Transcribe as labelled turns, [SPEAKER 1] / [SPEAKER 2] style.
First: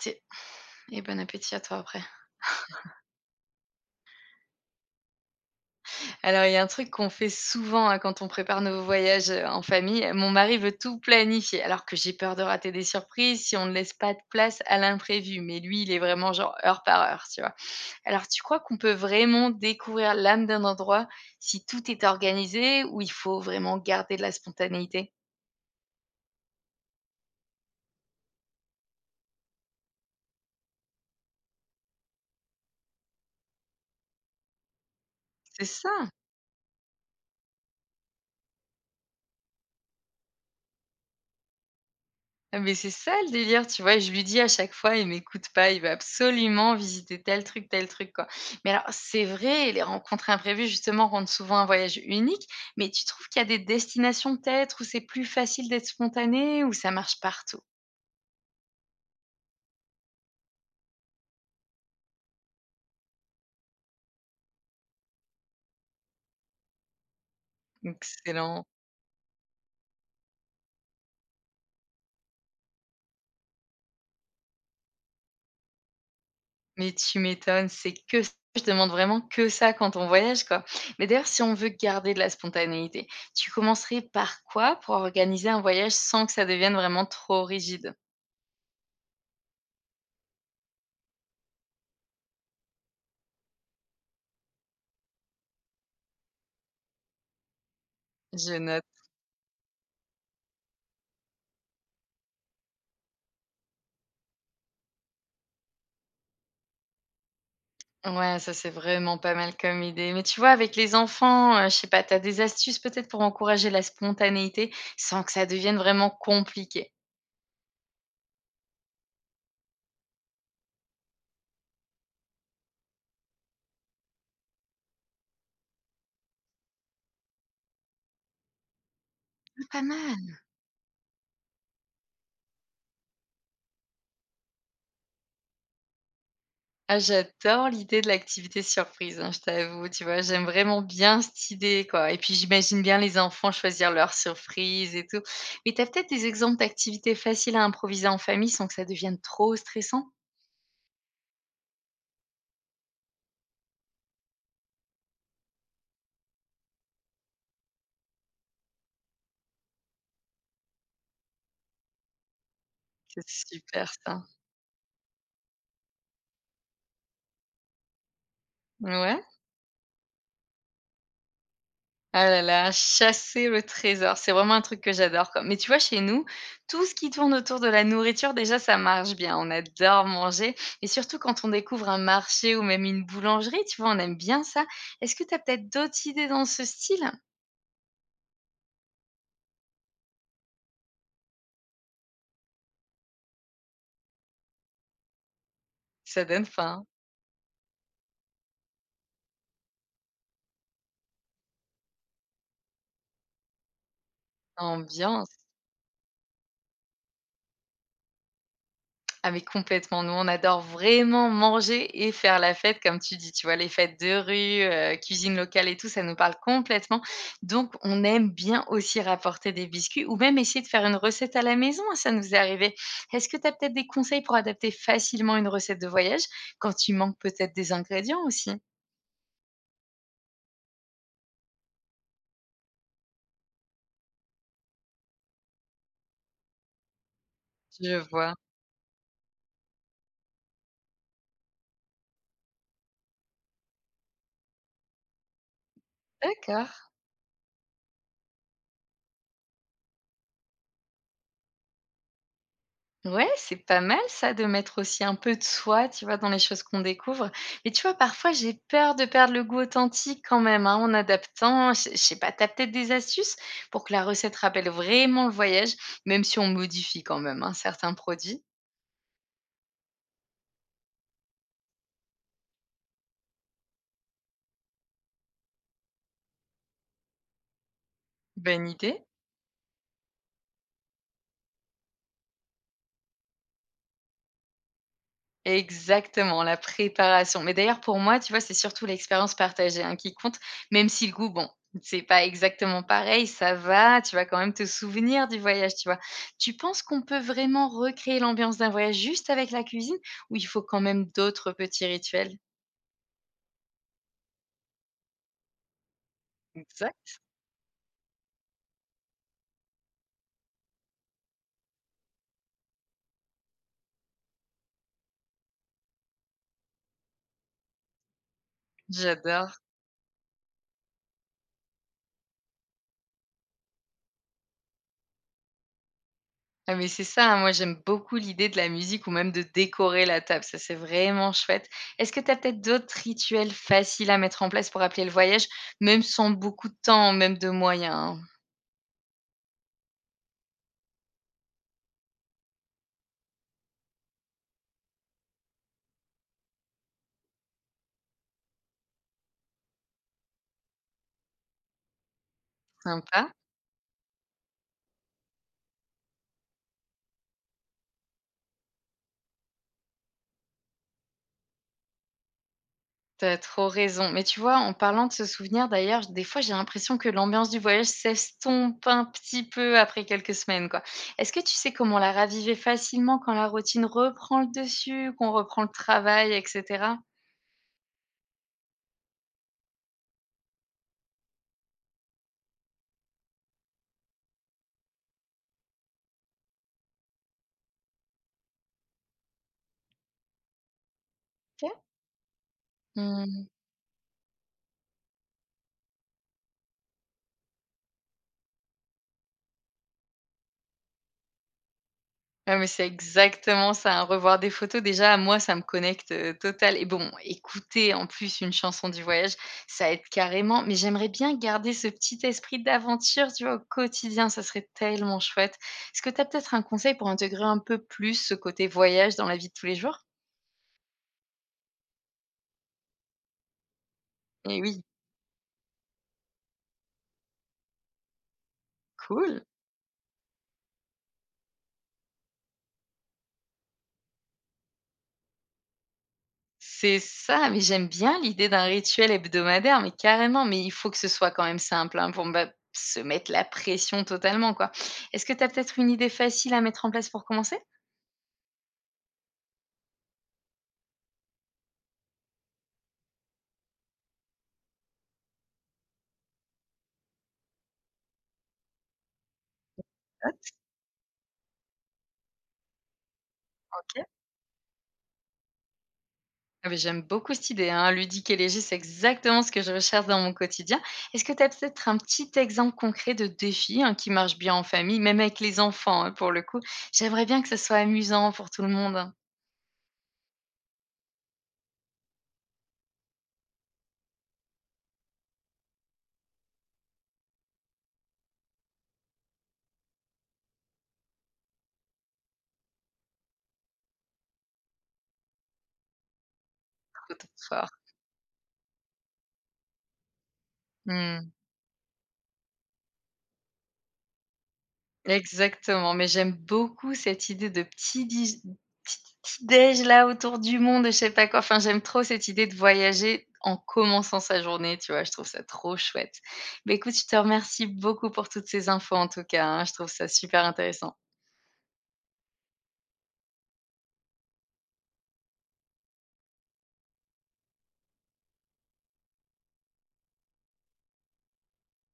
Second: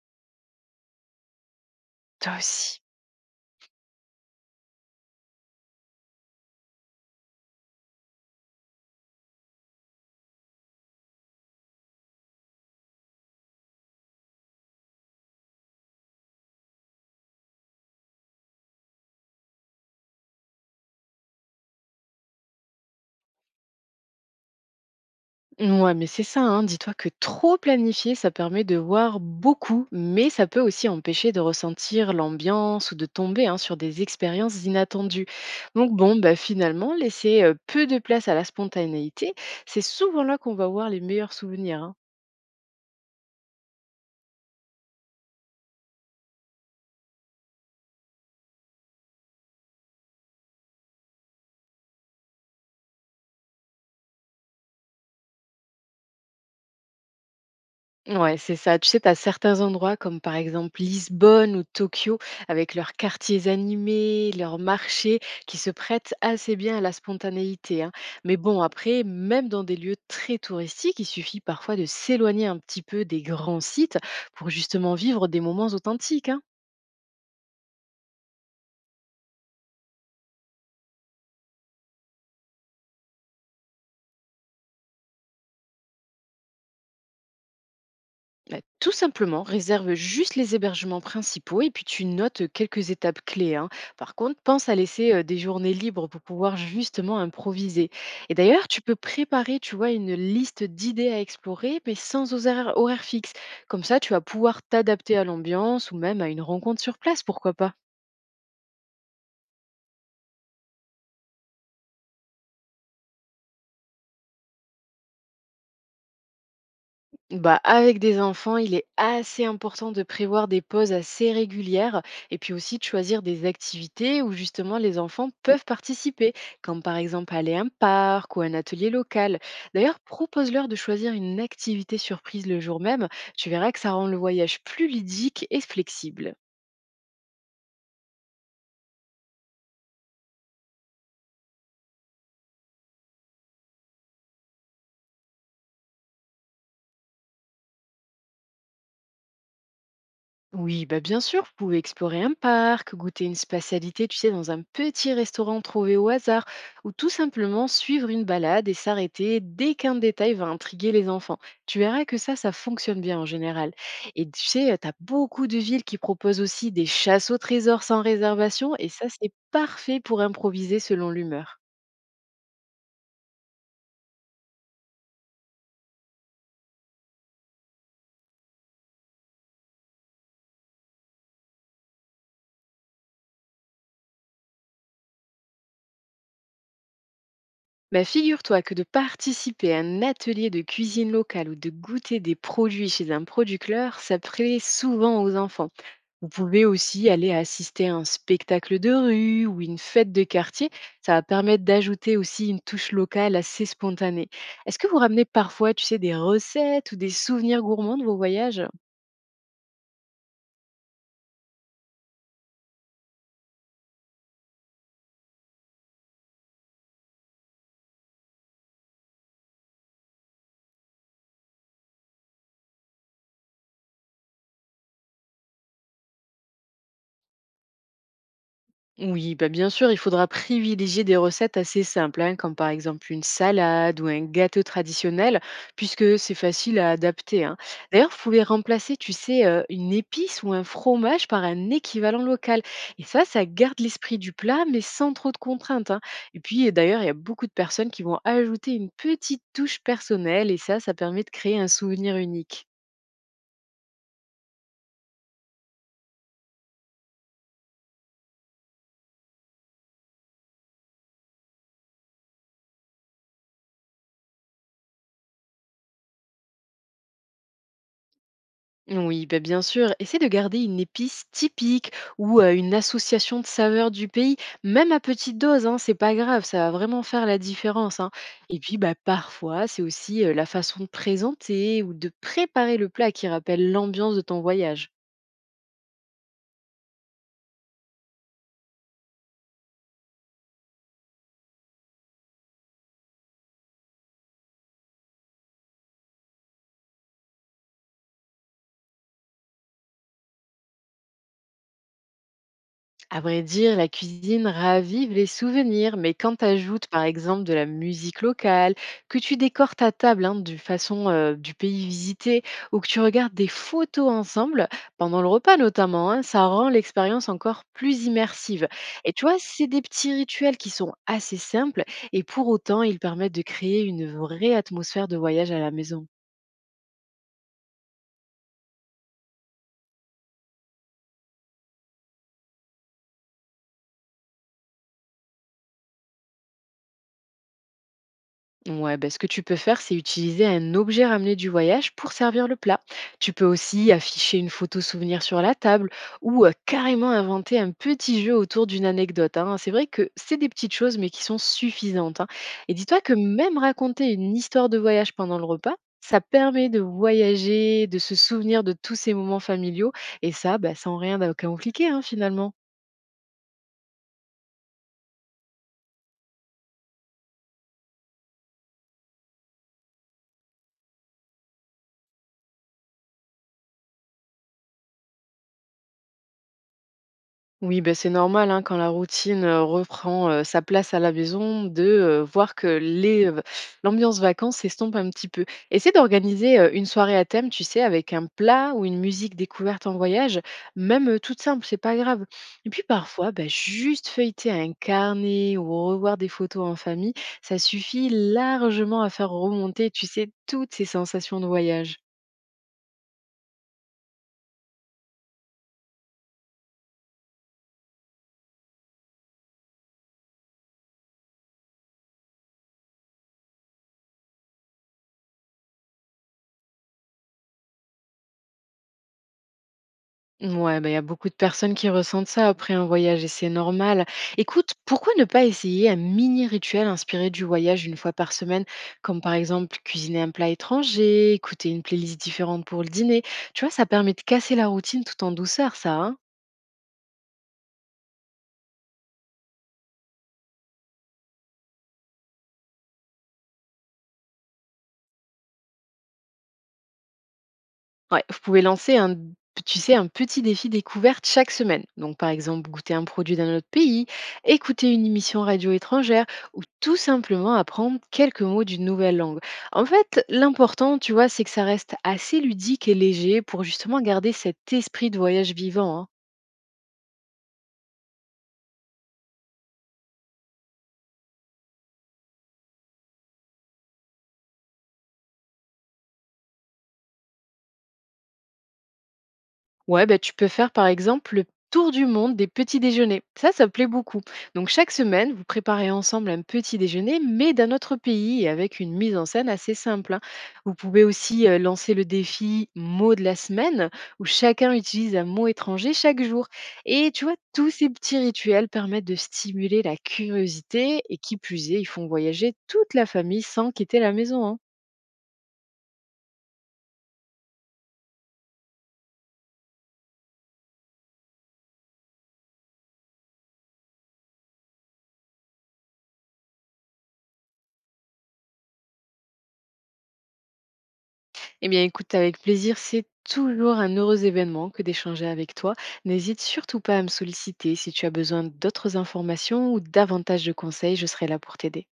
[SPEAKER 1] C'est et bon appétit à toi après.
[SPEAKER 2] Toi aussi.
[SPEAKER 1] Alors il y a un truc qu'on fait souvent, hein, quand on prépare nos voyages, en famille, mon mari veut tout planifier alors que j'ai peur de rater des surprises si on ne laisse pas de place à l'imprévu. Mais lui, il est vraiment genre heure par heure, tu vois? Alors tu crois qu'on peut vraiment découvrir l'âme d'un endroit si tout est organisé ou il faut vraiment garder de la spontanéité?
[SPEAKER 2] Ouais, mais c'est ça, hein. Dis-toi que trop planifier, ça permet de voir beaucoup, mais ça peut aussi empêcher de ressentir l'ambiance ou de tomber, hein, sur des expériences inattendues.
[SPEAKER 1] C'est
[SPEAKER 2] Donc
[SPEAKER 1] ça!
[SPEAKER 2] bon, bah, finalement, laisser peu de place à la spontanéité, c'est souvent là qu'on va voir les meilleurs souvenirs, hein.
[SPEAKER 1] Ah mais c'est ça le délire, tu vois? Et je lui dis à chaque fois, il m'écoute pas, il va absolument visiter tel truc, quoi. Mais alors, c'est vrai, les rencontres imprévues, justement, rendent souvent un voyage unique, mais tu trouves qu'il y a des destinations, peut-être, où c'est plus facile d'être spontané, où ça marche partout?
[SPEAKER 2] Ouais, c'est ça. Tu sais, tu as certains endroits comme par exemple Lisbonne ou Tokyo avec leurs quartiers animés, leurs marchés qui se prêtent assez bien à la spontanéité, hein. Mais bon,
[SPEAKER 1] Excellent.
[SPEAKER 2] après, même dans des lieux très touristiques, il suffit parfois de s'éloigner un petit peu des grands sites pour justement vivre des moments authentiques, hein.
[SPEAKER 1] Mais tu m'étonnes, c'est que ça. Je demande vraiment que ça quand on voyage, quoi. Mais d'ailleurs, si on veut garder de la spontanéité, tu commencerais par quoi pour organiser un voyage sans que ça devienne vraiment trop rigide?
[SPEAKER 2] Bah, tout simplement, réserve juste les hébergements principaux et puis tu notes quelques étapes clés, hein. Par contre, pense à laisser des journées libres pour pouvoir justement improviser. Et
[SPEAKER 1] Je
[SPEAKER 2] d'ailleurs, tu
[SPEAKER 1] note.
[SPEAKER 2] peux préparer, tu vois, une liste d'idées à explorer, mais sans horaire fixe. Comme ça, tu vas pouvoir t'adapter à l'ambiance ou même à une rencontre sur place, pourquoi pas.
[SPEAKER 1] Ouais, ça, c'est vraiment pas mal comme idée. Mais tu vois, avec les enfants, je sais pas, t'as des astuces peut-être pour encourager la spontanéité sans que ça devienne vraiment compliqué?
[SPEAKER 2] Bah, avec des enfants, il est assez important de prévoir des pauses assez régulières et puis aussi de choisir des activités où justement les enfants peuvent participer, comme par exemple aller à un parc ou un atelier local.
[SPEAKER 1] Ah, pas
[SPEAKER 2] D'ailleurs,
[SPEAKER 1] mal!
[SPEAKER 2] propose-leur de choisir une activité surprise le jour même. Tu verras que ça rend le voyage plus ludique et flexible.
[SPEAKER 1] Ah, j'adore l'idée de l'activité surprise, hein, je t'avoue, tu vois? J'aime vraiment bien cette idée, quoi et puis j'imagine bien les enfants choisir leur surprise et tout. Mais t'as peut-être des exemples d'activités faciles à improviser en famille sans que ça devienne trop stressant?
[SPEAKER 2] Oui, bah bien sûr, vous pouvez explorer un parc, goûter une spatialité, tu sais, dans un petit restaurant trouvé au hasard, ou tout simplement suivre une balade et s'arrêter dès qu'un détail va intriguer les enfants. Tu verras que ça fonctionne bien en
[SPEAKER 1] C'est
[SPEAKER 2] général.
[SPEAKER 1] super ça.
[SPEAKER 2] Et tu sais, tu as beaucoup de villes qui proposent aussi des chasses au trésor sans réservation, et ça,
[SPEAKER 1] Ouais.
[SPEAKER 2] c'est parfait pour improviser selon l'humeur.
[SPEAKER 1] Ah là là, chasser le trésor, c'est vraiment un truc que j'adore, quoi. Mais tu vois, chez nous, tout ce qui tourne autour de la nourriture, déjà, ça marche bien. On adore manger. Et surtout quand on découvre un marché ou même une boulangerie, tu vois, on aime bien ça. Est-ce que tu as peut-être d'autres idées dans ce style?
[SPEAKER 2] Bah, figure-toi que de participer à un atelier de cuisine locale ou de goûter des produits chez un producteur, ça plaît souvent aux enfants.
[SPEAKER 1] Ça
[SPEAKER 2] Vous
[SPEAKER 1] donne
[SPEAKER 2] pouvez
[SPEAKER 1] faim.
[SPEAKER 2] aussi aller assister à un spectacle de rue ou une fête de quartier. Ça va permettre d'ajouter aussi une touche locale assez spontanée.
[SPEAKER 1] Hein,
[SPEAKER 2] Est-ce que vous ramenez
[SPEAKER 1] ambiance.
[SPEAKER 2] parfois, tu sais, des recettes ou des souvenirs gourmands de vos voyages?
[SPEAKER 1] Ah mais complètement, nous on adore vraiment manger et faire la fête comme tu dis, tu vois? Les fêtes de rue, cuisine locale et tout, ça nous parle complètement. Donc on aime bien aussi rapporter des biscuits ou même essayer de faire une recette à la maison, hein, ça nous est arrivé. Est-ce que tu as peut-être des conseils pour adapter facilement une recette de voyage quand tu manques peut-être des ingrédients aussi?
[SPEAKER 2] Oui, bah bien sûr, il faudra privilégier des recettes assez simples, hein, comme par exemple une salade ou un gâteau traditionnel, puisque c'est facile à adapter, hein.
[SPEAKER 1] Je
[SPEAKER 2] D'ailleurs, vous
[SPEAKER 1] vois.
[SPEAKER 2] pouvez remplacer, tu sais, une épice ou un fromage par un équivalent local. Et ça garde l'esprit du plat, mais sans trop de contraintes, hein. Et
[SPEAKER 1] D'accord.
[SPEAKER 2] puis, d'ailleurs, il y a beaucoup de personnes qui vont ajouter une petite touche personnelle, et ça permet de créer un souvenir unique.
[SPEAKER 1] Ouais, c'est pas mal ça de mettre aussi un peu de soi, tu vois, dans les choses qu'on découvre. Mais tu vois, parfois, j'ai peur de perdre le goût authentique quand même, hein, en adaptant. Je sais pas, t'as peut-être des astuces pour que la recette rappelle vraiment le voyage, même si on modifie quand même hein, certains produits.
[SPEAKER 2] Oui, bah, bien sûr. Essaie de garder une épice typique ou une association de saveurs du pays, même à petite dose, hein, c'est pas grave, ça va vraiment faire la différence, hein. Et
[SPEAKER 1] Bonne
[SPEAKER 2] puis bah,
[SPEAKER 1] idée.
[SPEAKER 2] parfois, c'est aussi la façon de présenter ou de préparer le plat qui rappelle l'ambiance de ton voyage.
[SPEAKER 1] Exactement, la préparation. Mais d'ailleurs, pour moi, tu vois, c'est surtout l'expérience partagée, hein, qui compte, même si le goût, bon, c'est pas exactement pareil, ça va, tu vas quand même te souvenir du voyage, tu vois? Tu penses qu'on peut vraiment recréer l'ambiance d'un voyage juste avec la cuisine ou il faut quand même d'autres petits rituels?
[SPEAKER 2] À vrai dire, la cuisine ravive les souvenirs, mais quand tu ajoutes par
[SPEAKER 1] Exact.
[SPEAKER 2] exemple de la musique locale, que tu décores ta table, hein, de façon du pays visité ou que tu regardes des photos ensemble, pendant le repas notamment, hein, ça rend l'expérience encore plus immersive. Et tu vois,
[SPEAKER 1] J'adore.
[SPEAKER 2] c'est des petits rituels qui sont assez simples et pour autant, ils permettent de créer une vraie atmosphère de voyage à la maison.
[SPEAKER 1] Ah mais c'est ça, hein, moi j'aime beaucoup l'idée de la musique ou même de décorer la table, ça c'est vraiment chouette. Est-ce que tu as peut-être d'autres rituels faciles à mettre en place pour appeler le voyage, même sans beaucoup de temps, même de moyens, hein?
[SPEAKER 2] Ouais, ben, ce que tu peux faire, c'est utiliser un objet ramené du voyage pour servir le plat. Tu peux aussi afficher une photo souvenir sur la table ou carrément inventer un petit jeu autour d'une anecdote, hein. C'est vrai que c'est des petites choses, mais qui sont suffisantes, hein. Et dis-toi que
[SPEAKER 1] Sympa.
[SPEAKER 2] même raconter une histoire de voyage pendant le repas, ça permet de voyager, de se souvenir de tous ces moments familiaux. Et ça, ben, sans rien de compliqué, hein, finalement.
[SPEAKER 1] T'as trop raison. Mais tu vois, en parlant de ce souvenir d'ailleurs, des fois j'ai l'impression que l'ambiance du voyage s'estompe un petit peu après quelques semaines, quoi. Est-ce que tu sais comment la raviver facilement quand la routine reprend le dessus, qu'on reprend le travail, et cetera?
[SPEAKER 2] Oui, ben c'est normal, hein, quand la routine, reprend, sa place à la maison, voir que l'ambiance vacances s'estompe un petit peu. Essaie d'organiser, une soirée à thème, tu sais, avec un plat ou une musique découverte en voyage, même, toute simple,
[SPEAKER 1] OK.
[SPEAKER 2] c'est pas grave. Et puis parfois, ben juste feuilleter un carnet ou revoir des photos en famille, ça suffit largement à faire remonter, tu sais, toutes ces sensations de voyage.
[SPEAKER 1] Ouais mais c'est exactement ça, hein, revoir des photos déjà, moi ça me connecte, total et bon, écouter en plus une chanson du voyage, ça aide carrément, mais j'aimerais bien garder ce petit esprit d'aventure, tu vois, au quotidien, ça serait tellement chouette. Est-ce que tu as peut-être un conseil pour intégrer un peu plus ce côté voyage dans la vie de tous les jours?
[SPEAKER 2] Ouais, bah, il y a beaucoup de personnes qui ressentent ça après un voyage et c'est normal.
[SPEAKER 1] Eh
[SPEAKER 2] Écoute,
[SPEAKER 1] oui,
[SPEAKER 2] pourquoi ne pas essayer un mini rituel inspiré du voyage une fois par semaine, comme par
[SPEAKER 1] cool.
[SPEAKER 2] exemple cuisiner un plat étranger, écouter une playlist différente pour le dîner? Tu vois, ça permet de casser la routine tout en douceur, ça, hein?
[SPEAKER 1] C'est ça, mais j'aime bien l'idée d'un rituel hebdomadaire, mais carrément, mais il faut que ce soit quand même simple, hein, pour me pas se mettre la pression totalement, quoi. Est-ce que tu as peut-être une idée facile à mettre en place pour commencer?
[SPEAKER 2] Ouais, vous pouvez tu sais, un petit défi découverte chaque semaine. Donc, par exemple, goûter un produit d'un autre pays, écouter une émission radio étrangère ou tout simplement apprendre quelques mots d'une nouvelle langue. En fait,
[SPEAKER 1] Note.
[SPEAKER 2] l'important, tu vois, c'est que ça reste assez ludique et léger pour justement
[SPEAKER 1] OK.
[SPEAKER 2] garder cet esprit de voyage vivant, hein.
[SPEAKER 1] Ah beh, j'aime beaucoup cette idée, hein, ludique et léger, c'est exactement ce que je recherche dans mon quotidien. Est-ce que tu as peut-être un petit exemple concret de défi, hein, qui marche bien en famille, même avec les enfants, hein, pour le coup? J'aimerais bien que ce soit amusant pour tout le monde, hein.
[SPEAKER 2] Ouais, bah, tu peux faire par exemple le tour du monde des petits déjeuners. Ça plaît beaucoup. Donc chaque semaine, vous préparez ensemble un petit déjeuner, mais d'un autre pays et avec une mise en scène assez simple, hein. Vous pouvez aussi lancer le défi mot de la semaine, où chacun utilise un mot étranger chaque jour. Et
[SPEAKER 1] Trop,
[SPEAKER 2] tu
[SPEAKER 1] trop
[SPEAKER 2] vois, tous
[SPEAKER 1] fort.
[SPEAKER 2] ces petits rituels permettent de stimuler la curiosité et
[SPEAKER 1] Mmh.
[SPEAKER 2] qui plus est, ils font voyager toute la famille sans quitter la maison, hein.
[SPEAKER 1] Exactement, mais j'aime beaucoup cette idée de petit petit déj là autour du monde, je sais pas quoi. Enfin, j'aime trop cette idée de voyager en commençant sa journée, tu vois? Je trouve ça trop chouette. Mais écoute, je te remercie beaucoup pour toutes ces infos en tout cas, hein. Je trouve ça super intéressant.
[SPEAKER 2] Eh bien, écoute, avec plaisir, c'est toujours un heureux événement que d'échanger avec toi. N'hésite surtout pas à me solliciter si tu as besoin d'autres informations ou davantage de conseils, je serai là pour t'aider.